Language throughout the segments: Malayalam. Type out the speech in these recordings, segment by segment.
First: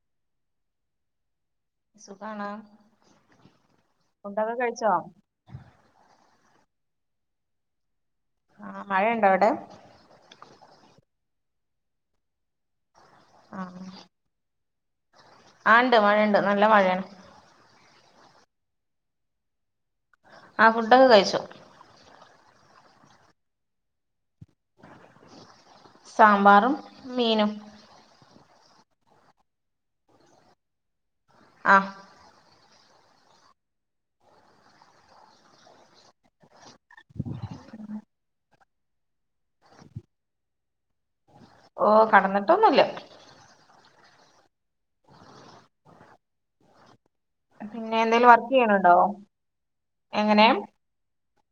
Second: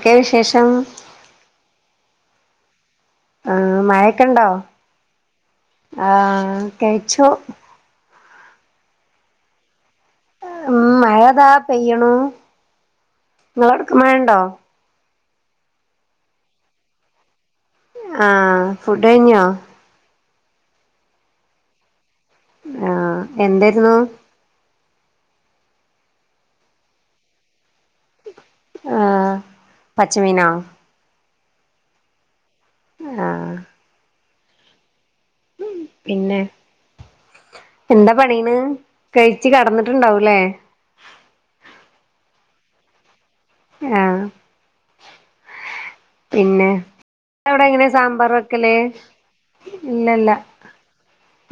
ക്കെ വിശേഷം സുഖാണാ? ആ മയക്കണ്ടോ? ആ കെയ്ച്ചു. ആ മഴണ്ടോ അവടെ? മ് മഴതാപെയ്യ്ണൂ ആഹ്. ആ ണ്ട്. മഴണ്ട്. നല്ല മഴേണ്. ആഹ്. ഫുഡ് അയിഞ്ഞോ? ആ ഫുഡൊക്കെ കയിച്ചു ആഹ്. എന്തേര്ന്നൂ. സാമ്പാറും, മീനും. ആഹ്. പച്ചമീനോ? ആഹ് ആഹ്. പിന്നെ? എന്താ പണീന്ന്. കെയ്ച്ച് കട്ന്ന്ട്ട്ണ്ടാവൂല്ലേ? ഓ കടന്ന്ട്ടൊന്നൂല്ല. ആഹ് പിന്നെ? വ്ടെ എങ്ങനെ പിന്നെ എന്തേലും സാമ്പാർ വർക്ക് വെക്കല്. ചെയ്യണുണ്ടോ ഇല്ലല്ല. എങ്ങനെ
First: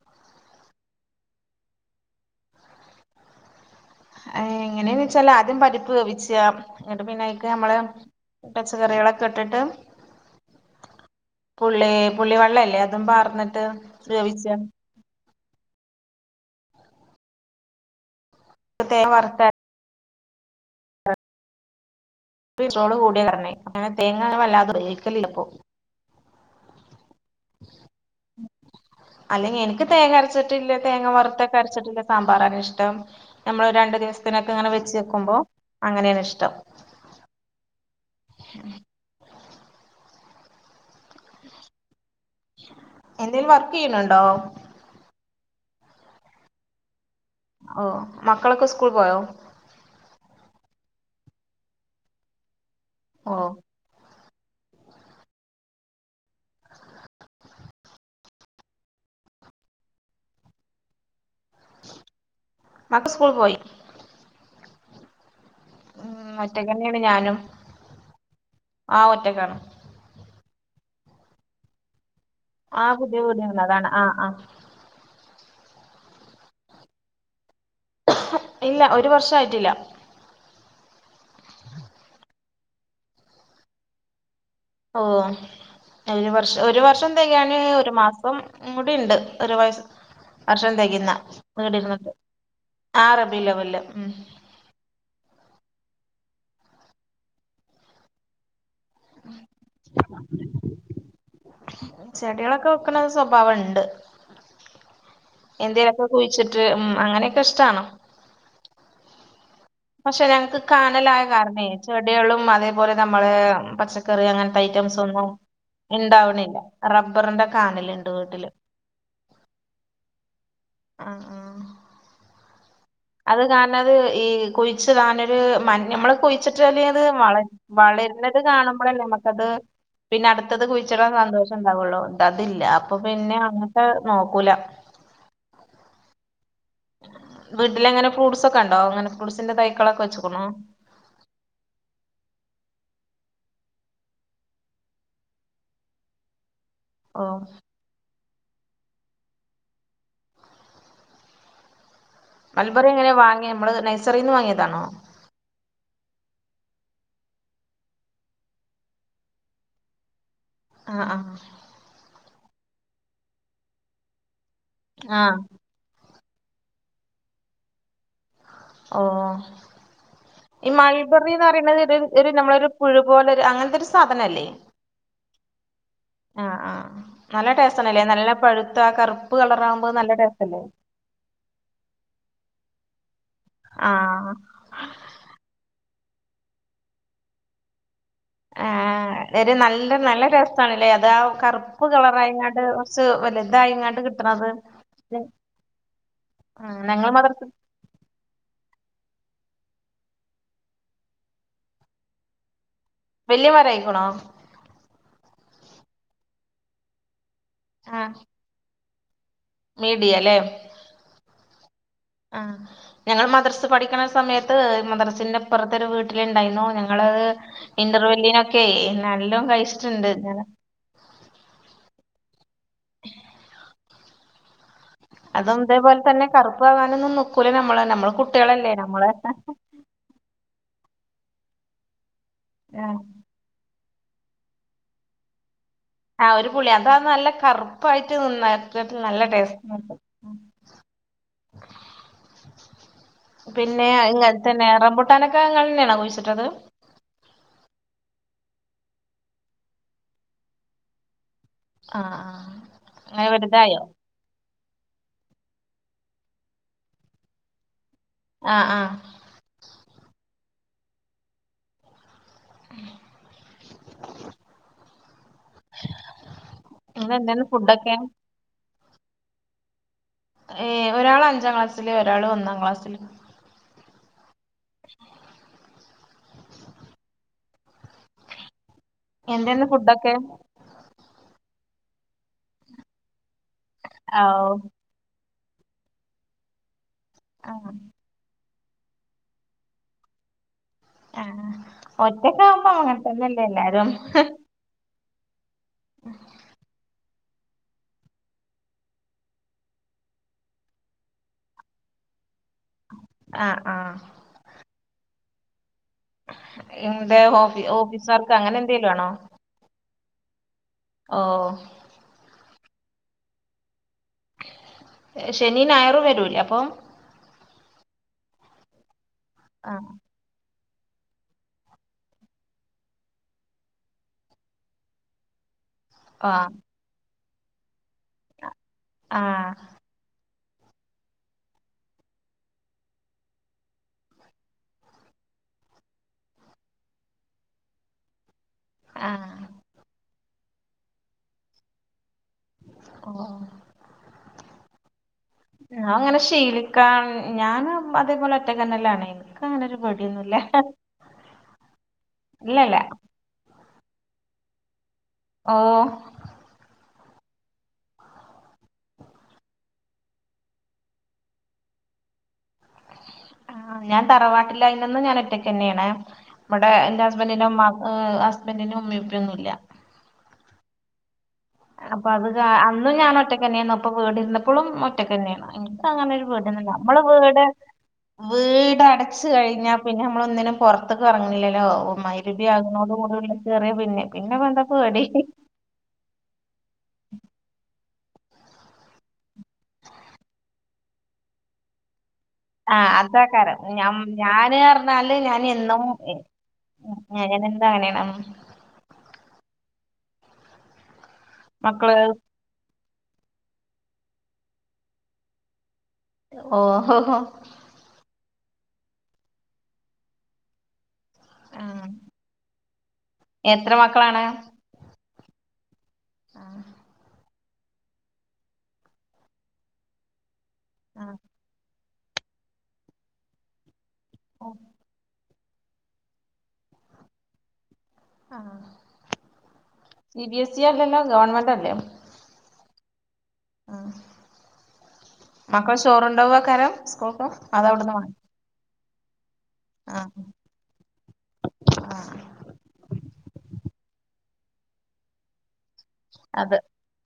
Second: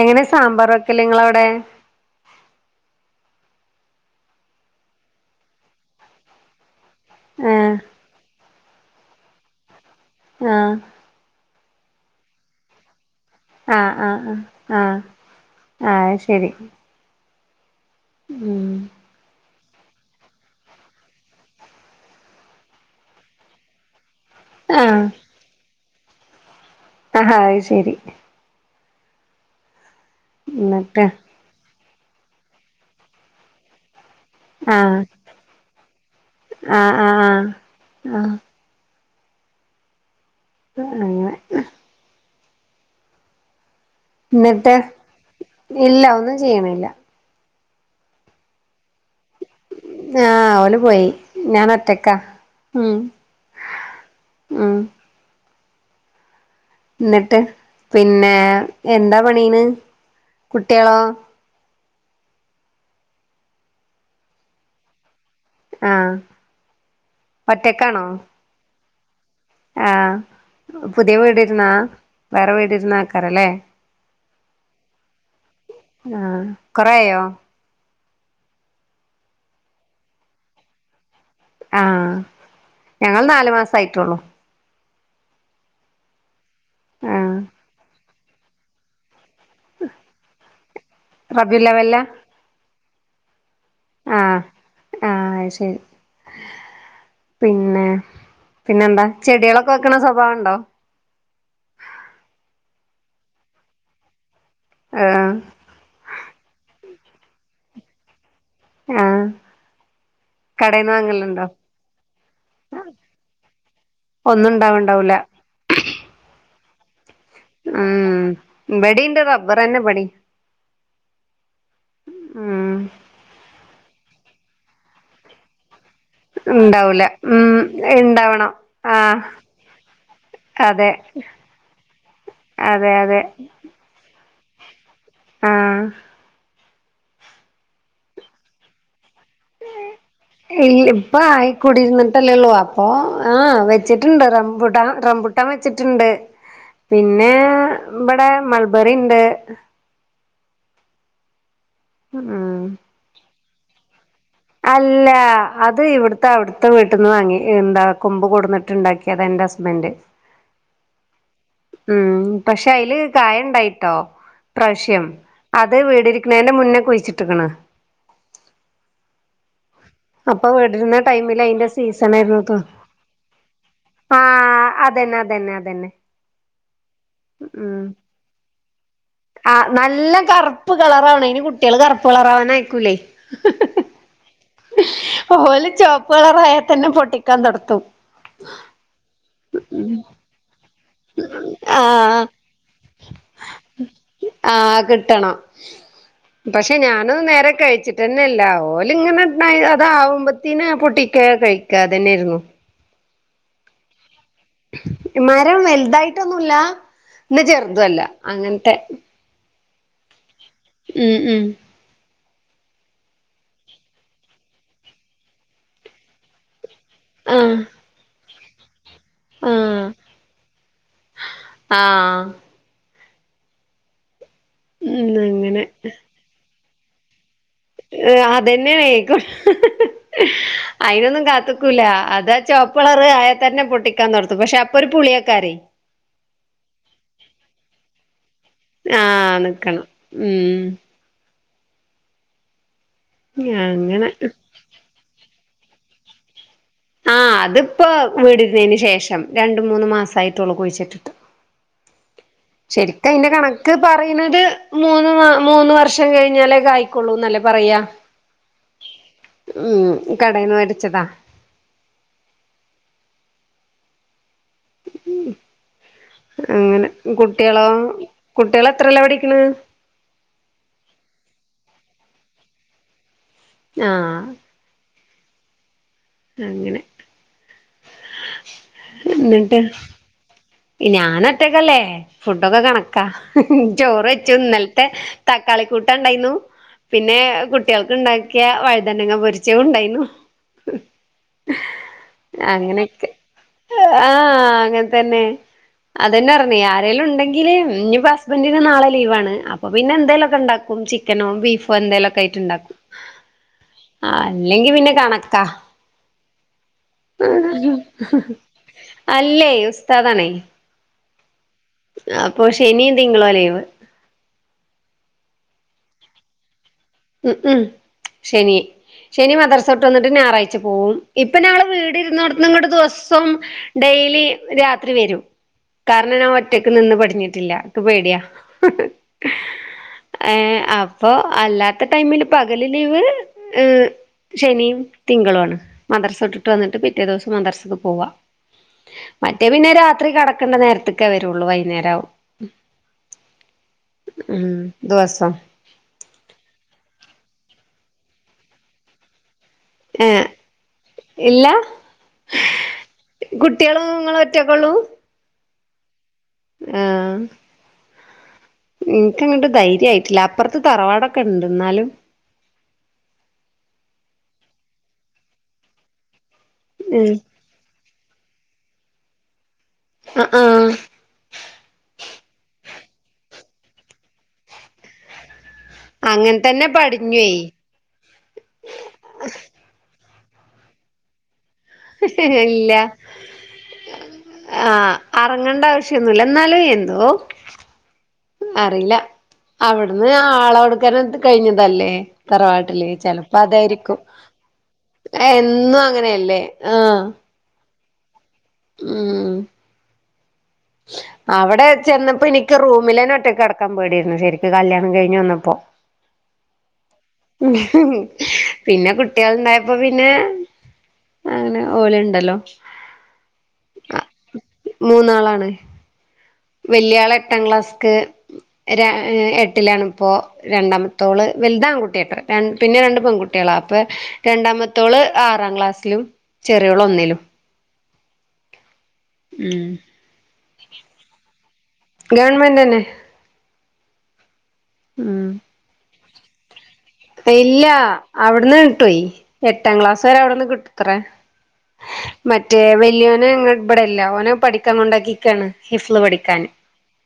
എങ്ങനെ സാമ്പാറ് വെക്കല് ങ്ങള അവ്ടെ? എങ്ങനെന്ന് വെച്ചാല് ആദ്യം പരിപ്പ് വേവിച്ചാ. ങ്ങട്ട് പിന്നെ അയക്ക് നമ്മളെ... ആ പച്ചക്കറികളൊക്കെ ഇട്ടിട്ട് ആഹ് പുള്ളേ പുള്ളിവള്ളല്ലേ അതും പാർന്ന് ആഹ ആഹ് ആ ആഹ ആ അഹ് ശരി. ഉം തേങ്ങ വർത്തര [unintelligible] കൂടിയ കാരണെ ങ്ങനെ തേങ്ങ വല്ലാതെ ആഹ് ഉപയോഗിക്കലില്ല ഇപ്പൊ. അ ആഹ് ശെരി. അല്ലെങ്കി ഇൻക്ക് തേങ്ങ അരച്ചിട്ടില്ല. എന്നിട്ട് തേങ്ങ വറുത്തൊക്കെ അരച്ചിട്ടില്ല സാമ്പാറാണ് ഇഷ്ടം. നമ്മൾ രണ്ടു ദിവസത്തിനൊക്കെ ങ്ങനെ വെച്ച് ആഹ് വെക്കുമ്പൊ അങ്ങനെണ് ഇഷ്ടം. ആഹ് ആഹ് ആഹ് ആഹ്. ഉം. [unintelligible] അങ്ങനെ എന്തേലും വർക്കെയ്യ്ണു... ന്നിട്ട്. ഇല്ല. ഒന്നും ചെയ്യണില്ല. ഓ. മക്കളൊക്കെ സ്കൂൾ പോയോ? ആഹ്. ഒല് പോയി. ഞാനൊറ്റക്ക. ഉം ഓ ഉം. ന്നിട്ട്. പിന്നെ എന്താ പണീണ്. കുട്ട്യളോ? അക്കെ സ്കൂൾ പോയി. മ്. ആഹ് ഒറ്റക്കന്നേണ് ഞാനും. ഒറ്റക്കാണോ ആ ഒറ്റക്കാണ്. ആഹ്. പുതിയ വീടിര്ന്നാ വേറെ വീട് ആ പുതിയ വീട് ഇര്ന്നാക്കാരല്ലേ? വന്നതാണ് ആ ആ ആഹ്. കൊറേയോ? ഇല്ല. ഒരു വർഷായിട്ടില്ല. ആഹ്. ഞങ്ങള് നാല് മാസാ യിട്ടുള്ളൂ. ഓ ഒരു വർഷം ഒരു വർഷം ആഹ് തികയാൻ ഒരു മാസം കൂടി ഉണ്ട്. ഒരു വയസ് വർഷം തികയുന്ന വിടിരുന്നു റബിയുല്ലവ്വലിലാ ആ റബിയുൽ അവല് ആ ആയ് ശരി പിന്നെ പിന്നെന്താ ചെടികളൊക്കെ വെക്കണ സ്വഭാവംണ്ടോ. ചെടികളൊക്കെ വെക്കണ സ്വഭാവണ്ട് ആഹ് എന്തേലൊക്കെ കുഴിച്ചിട്ട് ഉം അങ്ങനെയൊക്കെ ഇഷ്ട്ടാണ് ആഹ പക്ഷെ ഞങ്ങക്ക് കാനലായ കാരണേ? ചെടികളും അതേപോലെ നമ്മള് പച്ച കറി ഒന്നും അങ്ങനത്തെ ഐറ്റംസ് ഉണ്ടാവണ്ടാവൂല ഒന്നും ഉണ്ടാവുന്നില്ല. റബ്ബറിന്റെ കാനലുണ്ട് വീട്ടില് ഉം ബടിന്റെ റബ്ബറന്നെ ബടി [unintelligible] ഉം അത് കാരണം അത് ഈ കുഴിച്ച് ടാനരു മ നമ്മള് കുഴിച്ചിട്ടാലേ അത് ഉണ്ടാവൂല വള ഉം വളരത് ഇണ്ടാവണം കാണുമ്പോഴേ ആഹ് നമുക്കത് പിന്നെ അടുത്തത് അതെ കുഴിച്ചിടൻ സന്തോഷം ഉണ്ടാവുള്ളു. ഇത് അതില്ല അതെ അപ്പൊ അതെ പിന്നെ അങ്ങട്ട് നോക്കൂല ആഹ് വീട്ടിലെങ്ങനെ ഫ്രൂട്ട്സ് ഒക്കെ ഉണ്ടോ. അങ്ങനെ ഫ്രൂട്ട്സിന്റെ തൈക്കളൊക്കെ വെച്ച്ക്കോണോ. അപ്പ ആയിക്കൂടിരുന്നിട്ടല്ലേള്ളൂ അപ്പൊ ആ വെച്ചിട്ടുണ്ട് റംബുടൻ റംബുട്ടാൻ വെച്ചിട്ടുണ്ട്. ഓ പിന്നെ ഇവിടെ മൾബറി ഉണ്ട്. ഉം മൽബറി എങ്ങിനിയ വാങ്ങിയ നമ്മള് നൈസറിൽന്ന് വാങ്ങിയ അല്ല അത് ഇവിടുത്തെ, അവിടുത്തെ വീട്ടിൽ നിന്ന് വാങ്ങി. എന്താ കൊമ്പ് കൊടുന്നിട്ട്ണ്ടാക്കിയ അത് എൻ്റെ ഹസ്ബൻഡ്. ആഹ് ആഹ് ഉം പക്ഷെ അതില് കായുണ്ടായിട്ടോ. ഇ പ്രാവശ്യം ആഹ് അത് വിടിരിക്കണ മുന്നേ കുഴിച്ചിട്ടക്കാണ്. ഓ അപ്പൊ ഈ വീടിരുന്ന ടൈമിൽ മൾബറിന്ന് അതിന്റെ പറയണുന്നത് ഇത് സീസൺ ഇതൊരു നമ്മള ആയിരുന്നു ഒരു പുഴുപോലെ ഒരു അങ്ങനത്തെ ഒരു സാധനല്ലേ?. ആഹ് അതന്നെ, അതന്നെ, അതന്നെ ആഹ ആഹ് നല്ല ടേസ്റ്റ് ആണല്ലേ. നല്ല പഴുത്ത കറു ആഹ നല്ല കറുപ്പ് കളറവണം. ഇന് കുട്ടികള് കറുപ്പ് കളറവാൻ അയക്കൂല്ലേ. ആഹ് ഓല് ചോപ്പ് കളറായാ തന്നെ പൊട്ടിക്കാൻ തൊടത്തും ആഹ ഒരു നല്ല നല്ല രസാണല്ലേ അ അതാ കറുപ്പ് ആഹ് കളറായ്ങ്ങാട്ട് കുറച്ച് വല്ല്യതായിങ്ങാട്ട് കിട്ടണത് ആഹ് കിട്ടണം ആ പക്ഷെ ഞങ്ങൾ ഞാനത് മദ്രസ് നേരെ കഴിച്ചിട്ട് ന്നെല്ല ഓല്ങ്ങനെ അതാവുമ്പത്തേന് പൊട്ടിക്കാ കഴിക്കാതന്നെയായിരുന്നു വല്യ മരായിക്കണോ? മരം വലുതായിട്ടൊന്നുല്ല ന്നാ ചെറുതുല്ല ആഹ് അങ്ങനത്തെ മീഡിയല്ലേ ഉമ് ഉമ് ആ ഞങ്ങൾ മദ്രസ് പഠിക്കണ സമയത്ത് മദ്രസിന്റെപ്പുറത്തെ ഒരു വീട്ടിലുണ്ടായിരുന്നു ഞങ്ങ ഞങ്ങളത് ഇന്റർവല്ലിനൊക്കെ നല്ലോം ആഹ് കഴിച്ചിട്ടുണ്ട് ഞ ആഹ് ഉം അതും അങ്ങനെ ഇതേപോലെ തന്നെ കറുപ്പ്കാണാനൊന്നും ന്ക്കൂലേ നമ്മള നമ്മെ കുട്ടികളല്ലേ നമ്മള് അതന്നെയാണ് അയിനൊന്നും കാത്തിക്കൂല അതാ ചുവപ്പളറ് ആയാ തന്നെ പൊട്ടിക്ക നടത്തു പക്ഷെ അപ്പൊ ഒരു പുളിയക്കാരെ ആഹ് ഒരു പുളി അതാ നല്ല കറുപ്പായിട്ട്ന്ന നേർത്തിട്ട് നല്ല ആഹ് ടേസ്റ്റ് നിക്കണം ഉം പിന്നെ ഇ അങ്ങനെ തന്നെ ഏ റംബൂട്ടാനൊക്കെ ങ്ങൾ തന്നെയാ കുഴിച്ചിട്ടത്? ആഹ് അതിപ്പോ വീടിരുന്നതിന് ശേഷം രണ്ട് മൂന്ന് മാസായിട്ടുള്ളൂ കുഴിച്ചിട്ടിട്ട് ആഹ് ആ ശരിക്ക അയിന്റെ കണക്ക് പറയ യണത് മൂന്ന് മൂന്ന് വർഷം കഴിഞ്ഞാലേ കായിക്കൊള്ളൂ എന്നല്ലേ പറയാ ആഹ് ആഹ് ഉ കടയിൽന്ന് മേടിച്ചതാ അങ്ങനെ ഇന്ന് എന്തായിരുന്നു കുട്ടികളോ ഫുഡൊക്കെ കുട്ടികള് എത്രെല്ല പഠിക്കണ് ഏ ഒരാൾ അഞ്ചാം ക്ലാസ്സില് ഒരാള് ഒന്നാം ക്ലാസ്സില് ഞാ ഉ അങ്ങനെ എന്നിട്ട് ഓക്കെ ഞാന ഒറ്റക്കല്ലേ ഫുഡൊക്കെ കണക്കാ ചോറ് വെച്ചു ആവൂ ഇന്നൽത്തെ തക്കാളി കൂട്ടണ്ടായിന്നു പിന്നെ ആഹ് കുട്ടികൾക്ക് ഉണ്ടാക്കി യ വഴുതന്നങ്ങ പൊരിച്ചോ ണ്ടായിരുന്നു. ആഹ് ഒറ്റക്കാവുമ്പോ അങ്ങനെ അങ്ങനെക്കെ തന്നെയല്ലേ എല്ലാരും ആഹ് അങ്ങനെതന്നെ അതന്നെ പറഞ്ഞേ ആരെലും ണ്ടെങ്കിൽ ല്ഇപ്പ ഹസ്ബൻന്റിന് നാളെ ലീവാണ് അപ്പൊ പിന്നെ എന്തേലുംക്കെ ഉണ്ടാക്കും ചിക്കനോ ബീഫോ എന്തേലുക്കെ ആയിട്ട് ഉണ്ടാക്കും ആഹ് ആഹ് അല്ലെങ്കി പിന്നെ കണക്കാ എന്ത് ഓഫീ ഓഫീസ് വർക്ക് അങ്ങനെ എന്തേലും ആണോ അല്ലേ ഉസ്താദണെ ഓ അപ്പൊ ശനിയും തിങ്കളും ലീവ് ശെനിയും ഞായറും വരൂല്ലേ അപ്പം ഉം ഉം ശനി ശനി മദർസോട്ട് ആഹ് വന്നിട്ട് ഞായറാഴ്ച പോവും ഇപ്പൊ ഞങ്ങള് വീട് ഇരുന്നോ ത്തീന്ന് ങ്ങട്ദിവസം ഡെയിലി രാത്രി വരും കാരണം ഞാൻ ആഹ് ഒറ്റക്ക് നിന്ന് പഠിഞ്ഞിട്ടില്ല നക്ക് പേടിയാ ആഹ് ഏ അപ്പൊ അല്ലാത്ത ടൈമില് പകല് ലീവ് ഏ ശനിയും തിങ്കളു ആണ് മദ്രസ വിട്ടിട്ട് വന്നിട്ട് പിറ്റേ ദിവസം മദർസക്ക് പോവാ മറ്റേ ആഹ് പിന്നെ രാത്രി കടക്കണ്ട നേരത്തക്കെ വരള്ളൂ വൈകുന്നേരാവും ഓ ഉം ദിവസം ആ അങ്ങനെ ശീലിക്കാൻ ഞാന്അതേപോലെ ഒറ്റക്കന്നെ ലാണ് എനിക്കങ്ങനൊരു ഏഹ് പേടിയൊന്നുംല്ല ഇല്ല ഇല്ലല്ല. കുട്ടികളും നിങ്ങള ഒറ്റക്കുള്ളൂ ഓ ആഹ് എനിക്ക്ങ്ങോട്ട് ധൈര്യയിട്ടില്ല അപ്പുറത്തെ തറവാടൊക്കെ ഉണ്ട് എന്നാലും ആഹ് ഞാൻ തറവാട്ടില് ആയിരുന്നെന്നും ഞാൻ ഒറ്റയ്ക്ക് തന്നെയാണ് ഇവടെ എന്റെ ഉം ഹസ്ബന്റിന്റെ ഉമ്മാക്ക് ഹസ്ബന്റിന്റെ ഉമ്മയും ഉപ്പയും ഒന്നും ഇല്ല അ ആ അപ്പൊ അത് കാ അന്നും ഞാൻ ഒറ്റക്ക് തന്നെയായിരുന്നു അപ്പൊ വീടി ഇരുന്നപ്പോഴും ഒറ്റക്കന്നെയാണ് [unintelligible] അങ്ങനൊരു അങ്ങൻ പേടി തന്നെ ഒന്നുല്ലനമ്മള് പടിഞ്ഞുവേ വീട് വീടടച്ച് കഴിഞ്ഞ പിന്നെ നമ്മള് ഒന്നിനും പുറത്തെക്ക് ഇറങ്ങുന്നില്ലല്ലോ ഓ മൈരുപി ഇല്ല ആകുന്നോട് കൂടി കേറിയ പിന്നെ പിന്നെ എന്താ പേടി അങ്ങേണ്ട ആവശ്യന്നുല്ല എന്നാലും എന്തോ അറിയില്ല അവിടുന്ന് ആളെ കൊടുക്കാന കഴിഞ്ഞതല്ലേ ആ തറവാട്ടില്ചെലപ്പോ അതാക്കാരം ഞം അതായിരിക്കും ഞാന് പറഞ്ഞാല് ഞാൻ എന്നും അങ്ങനെയല്ലേ ആ ഇത്അങ്ങനെ തന്നെയാണ് ഉം അവിടെ മക്കള് ചെന്നപ്പോ നിക്ക് റൂമിലേന്ന ഒറ്റക്ക് കിടക്കാ പേടെയ്രുന്നു ശെരിക്ക് കല്യാണം കഴിഞ്ഞ് വന്നപ്പോ ഓഹ് ഹോ ഹോ പിന്നെ കുട്ടികള്ണ്ടായപ്പോ പിന്നെ അങ്ങനെ ആ ഓലുണ്ടല്ലോ എത്ര മക്കളാണ് മൂന്നാളാണ്.. വെല്യാള് എട്ടാ ക്ലാസ്ക്ക് ര എട്ടിലാണിപ്പോ. ആ രണ്ടാമത്തോള് വലുത് ആൺകുട്ടിയാട്ടാ പിന്നെ രണ്ട് പെൺകുട്ട്യേളാ അപ്പോ രണ്ടാമത്തോള്. ആറാ ക്ലാസ്സിലും ചെറിയോള് ഒന്നിലും. ആഹ് ഉം സി ബി എസ് സി അല്ലല്ലോ ഗവൺമെൻറ് അല്ലേ. ഗവൺമെൻ്റെന്നെ ആഹ് ഉം മക്കൾ ചോറുണ്ടാവോകാരം. ഇല്ല അവിടുന്ന് കിട്ടോയ് എട്ടാ ക്ലാസ് വരെ ആഹ് അവിടെന്ന് കിട്ടു ത്ര ആഹ് മറ്റേ വല്യോന് ഇബടല്ല ഓനെ പഠിക്കാൻ കൊണ്ടാക്കിക്കാണ്. ഹിഫ്ള് പഠിക്കാന് അത്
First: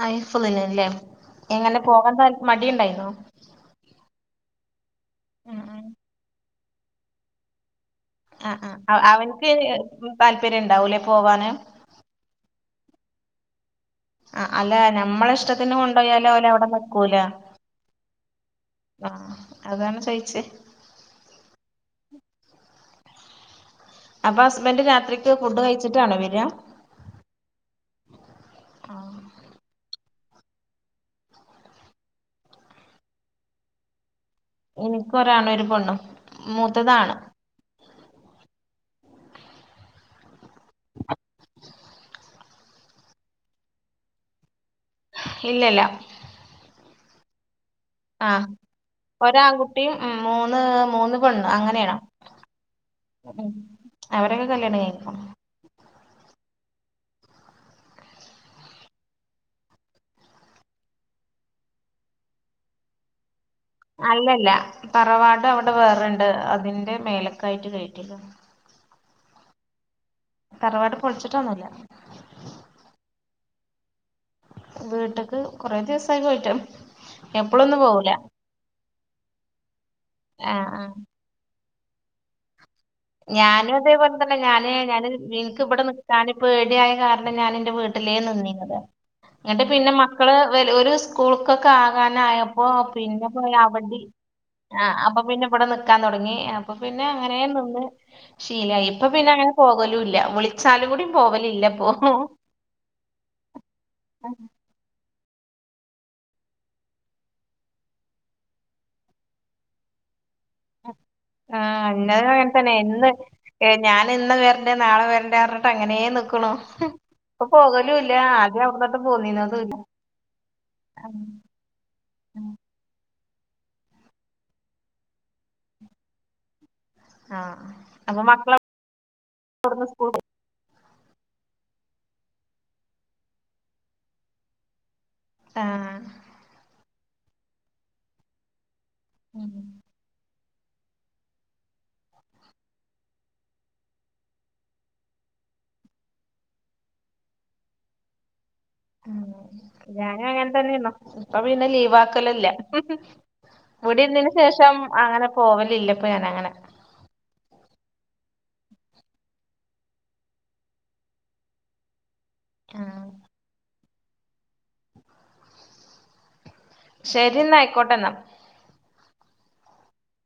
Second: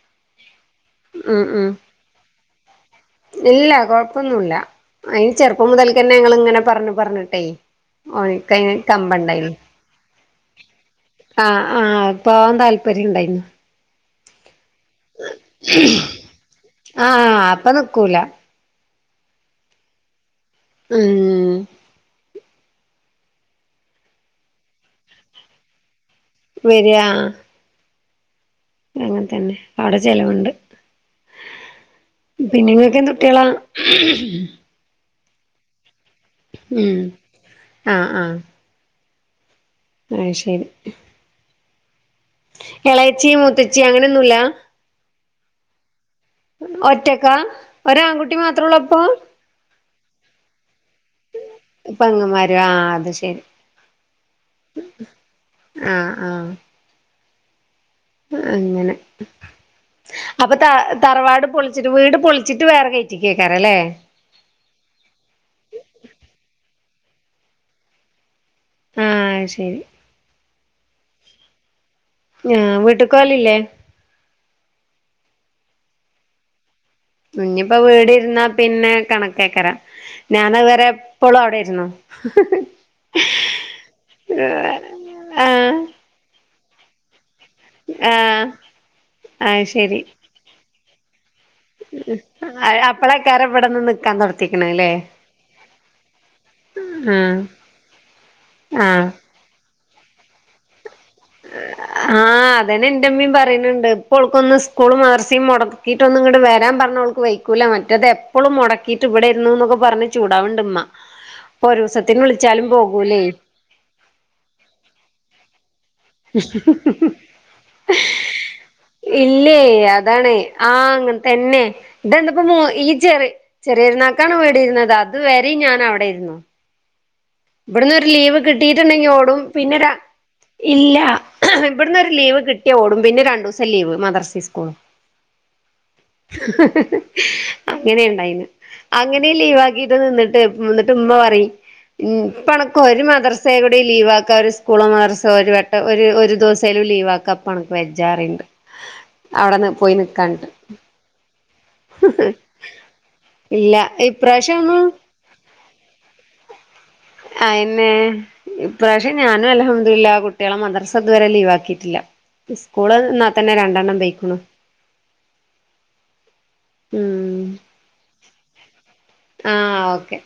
ആഹ് ഹിഫ്ള്‌ലല്ലേ ഉം ഉം എങ്ങനെ പോകാൻ താൽ മടിണ്ടായിരുന്നോ. ഇല്ല കൊഴപ്പൊന്നുല്ല അയ് ചെറുപ്പം ആഹ് മുതൽക്കന്നെ ഞങ്ങളിങ്ങനെ പറഞ് പറഞ്ഞിട്ടേ. ഓൻകയിന് ആഹ് അവൻക്ക് കമ്പണ്ടായിനു താല്പര്യം ഉണ്ടാവൂലേ പോവാന് ആഹ് ആഹ് പോകാൻ താല്പര്യണ്ടായിരുന്നു അ അല്ല നമ്മളിഷ്ടത്തിന് കൊണ്ടോയാലു ഓലെ അവിടെ നിക്കൂല. ആഹ് അപ്പൊ നിക്കൂല അഹ് അതാണ് ചോയിച്ചേ ഉം ഉം അപ്പൊ ഹസ്ബൻ്റ് രാത്രിക്ക് ഫുഡ് കഴിച്ചിട്ടാണോ വരാ.. വരാ. അങ്ങനെ തന്നെ അവിടെ ചെലവുണ്ട് നിങ്ങക്കെന്തുട്ട്യെളാ ഹും നിക്ക് ഒരാണും ഒരു പെണ്ണും ഉം മൂത്തതാണ് ആഹ് ആഹ് അയ്ശരി. എളെയെച്ചി മൂത്തെച്ചി അങ്ങനെ ഒന്നും ഇല്ല ഇല്ല ഇല്ല ഒറ്റക്കാ? ഒര് ആങ്കുട്ടി ആഹ് മാത്രോള്ളു അപ്പൊ? ഒരാൺകുട്ടിയും ഉം മൂന്ന് മൂന്ന് പെണ്ണ് അങ്ങനെയാണ് പെങ്ങമ്മാരും ആഹ് അത് ശെ ശരി ഉം അവരൊക്കെ കല്യാണം കഴ്ഞ്ഞോ? ആഹ് ആഹ് ആഹ് അങ്ങനെ അപ്പ ത തറവാട് പൊളിച്ചിട്ട് വീട് പൊളിച്ചിട്ട് വേറെ കെയ്റ്റിക്കെക്കാരം ലെ അല്ല അല്ല തറവാട് അയടെ വേറെ ഇണ്ട് അതിന്റെ മേലക്കായിറ്റ് കെയ്റ്റിക്ക്ണ് ആഹ് അഹ് ശെരി തറവാട് പൊൾച്ച്ട്ടൊന്നും ഇല്ല ഞാ വീട്ട്ക്ക് പോവെൽ ഇല്ലെ വീട്ട്ക്ക് കൊറെ ദിവസായി പോയിട്ട് ഇഞ്ഞ് ഇപ്പം എപ്പളൊന്നും വീട് പോവൂല ഇരുന്നാ പിന്നെ കണക്കെയ്ക്കാരം ഞാൻ അയ് ആഹ് വെരെ ആഹ് ഇപ്പെളും അയുടെ ഇര്ന്നോ ഞാനും അതേപോലെ തെന്നെ ഞാന് ഞാന് ഇൻക് ആഹ് ഇബെടെ നിക്കാന് പേടിയായ കാരണം ഞാൻ ഇന്റെ വീട്ടിലെ ആഹ് നിന്നിനെത് അത് ഇന്നെട്ട് പിന്നെ ശരി മക്കെൾ വെല് ഓൽ സ്കൂ ക്കൊക്കെ ആവാനായപ്പം പിന്നെ അപ്പളേക്കാരം പോയ ഇവിടെന്ന് അവെടിം നിക്കാൻ തൊടത്തിക്ക്ണല്ലേ ആഹ് അപ്പ പിന്നെ ഇബെടെ നിക്കാ തൊടങ്ങി അപ്പ പിന്നെ ആഹ് അങ്ങനെ നിന്ന് ശീലായി ഇപ്പ ആഹ് പിന്നെ അങ്ങെനെ പോകലും ഇല്ല വിൾച്ചാലും കൂടി പോവെ ആഹ് അതന്നെ ഇന്റെ മ്മീം പറയനിണ്ട് ഇപ്പോൾക്കൊന്ന് സ് സ്കൂളും മദെർസിം മൊടക്കിയിട്ടൊന്നും ഇങ്ങെട്ട് വെരാൻ പർണാ ഓൾക്ക് വെയ്ക്കൂലാ മറ്റെത് എപ്പളും മൊട ക്കിട്ട് ഇവെടെയ്രുന്നു ഇന്നൊക്കെ പർണ് ചൂടാവ് ഇണ്ട് ഇമ്മ ഇപ്പോ ആഹ് ഒരുസെത്തിന് ഇന്നതും അങ്ങനെ വിൾച്ചാലും തന്നെ ഇന്ന് പോകൂലെയ് ഏഹ് ഞാൻ ഇന്ന് വെര്ണ്ട് നാളെ വെര്ണ്ട് പർൺട്ട് അങ്ങനെ നിക്ക് ആദ്യം അവിടന്നിട്ട് [inaudible] പോന്നീന്നതും ഇല്ല ഇല്ലേയ് അതാണേ ആഹ് അങ്ങനെ തന്നെ ഇതെന്താപ്പോ മൂ ഈ ചെറി ചെറെര്ന്നാക്കാണ് വീട് ഇര്ന്നെത്. അത് വെരിം ഞാൻ അയുടെയ്രുന്നു. ആഹ് ഇബെട്ന്ന് ഒര് അപ്പൊ ലീവ് മക്കളെ കിട്ടിട്ട് ഇണ്ടെങ്കി ഓടും പിന്നെ ര ഇല്ല ഇബെട്ന്ന് ഒര് ലീവ് കിട്ടിയാ ഓടും പിന്നെ രണ്ടുസം ലീവ് മദെർസി സ്കൂളും [inaudible] ആഹ് അങ്ങനെ ഇണ്ടായിനെ അങ്ങനീം ഉം ലീവാക്കിട്ട് നിന്ന്ട്ട് ഉം ഇന്നെട്ട് ഇമ്മ പറിം ഉം ഇപ്പ അണെക്ക് ഒര് മദെർസെ കൂടി ലീവാക്കാ ഒര് സ്കൂളോ മദെർസോ ഒര് വട്ടം ഒര് ഒരു ദുവ്സേലും ലീവ് ആക്കാ ഇപ്പ അണെക്ക് വെജ്ജാ പറി ഇണ്ട് [inaudible] ഞാനും അങ്ങെൻ തെന്നെയ്ന്നു ഇപ്പ പിന്നെ ലീവാക്കെൽ ഇല്ല ഇല്ല വീട് ഇര്ന്നീന് ഇപ്രാവശ്യം ശേഷം ഒന്നും അങ്ങനെ പോവെൽ ഇല്ല ഇപ്പം ഞാൻ അങ്ങനെ അയെന്നെ ഇപ്രാവ്ശ്യം ഞാനും അൽഹംദുലില്ലാഹ് കുട്ടിയാളെ മദെർസ ഇതുവെരെ ലീവാക്കീട്ട് ഇല്ല ഇസ്കൂള് ആഹ് ഇന്നാ തെന്നെ രണ്ടെണ്ണം പെയ്‌ക്കുണു ഉം ശരിന്നാ ആയിക്കോട്ടെന്നാ ആഹ് ഓക്കെ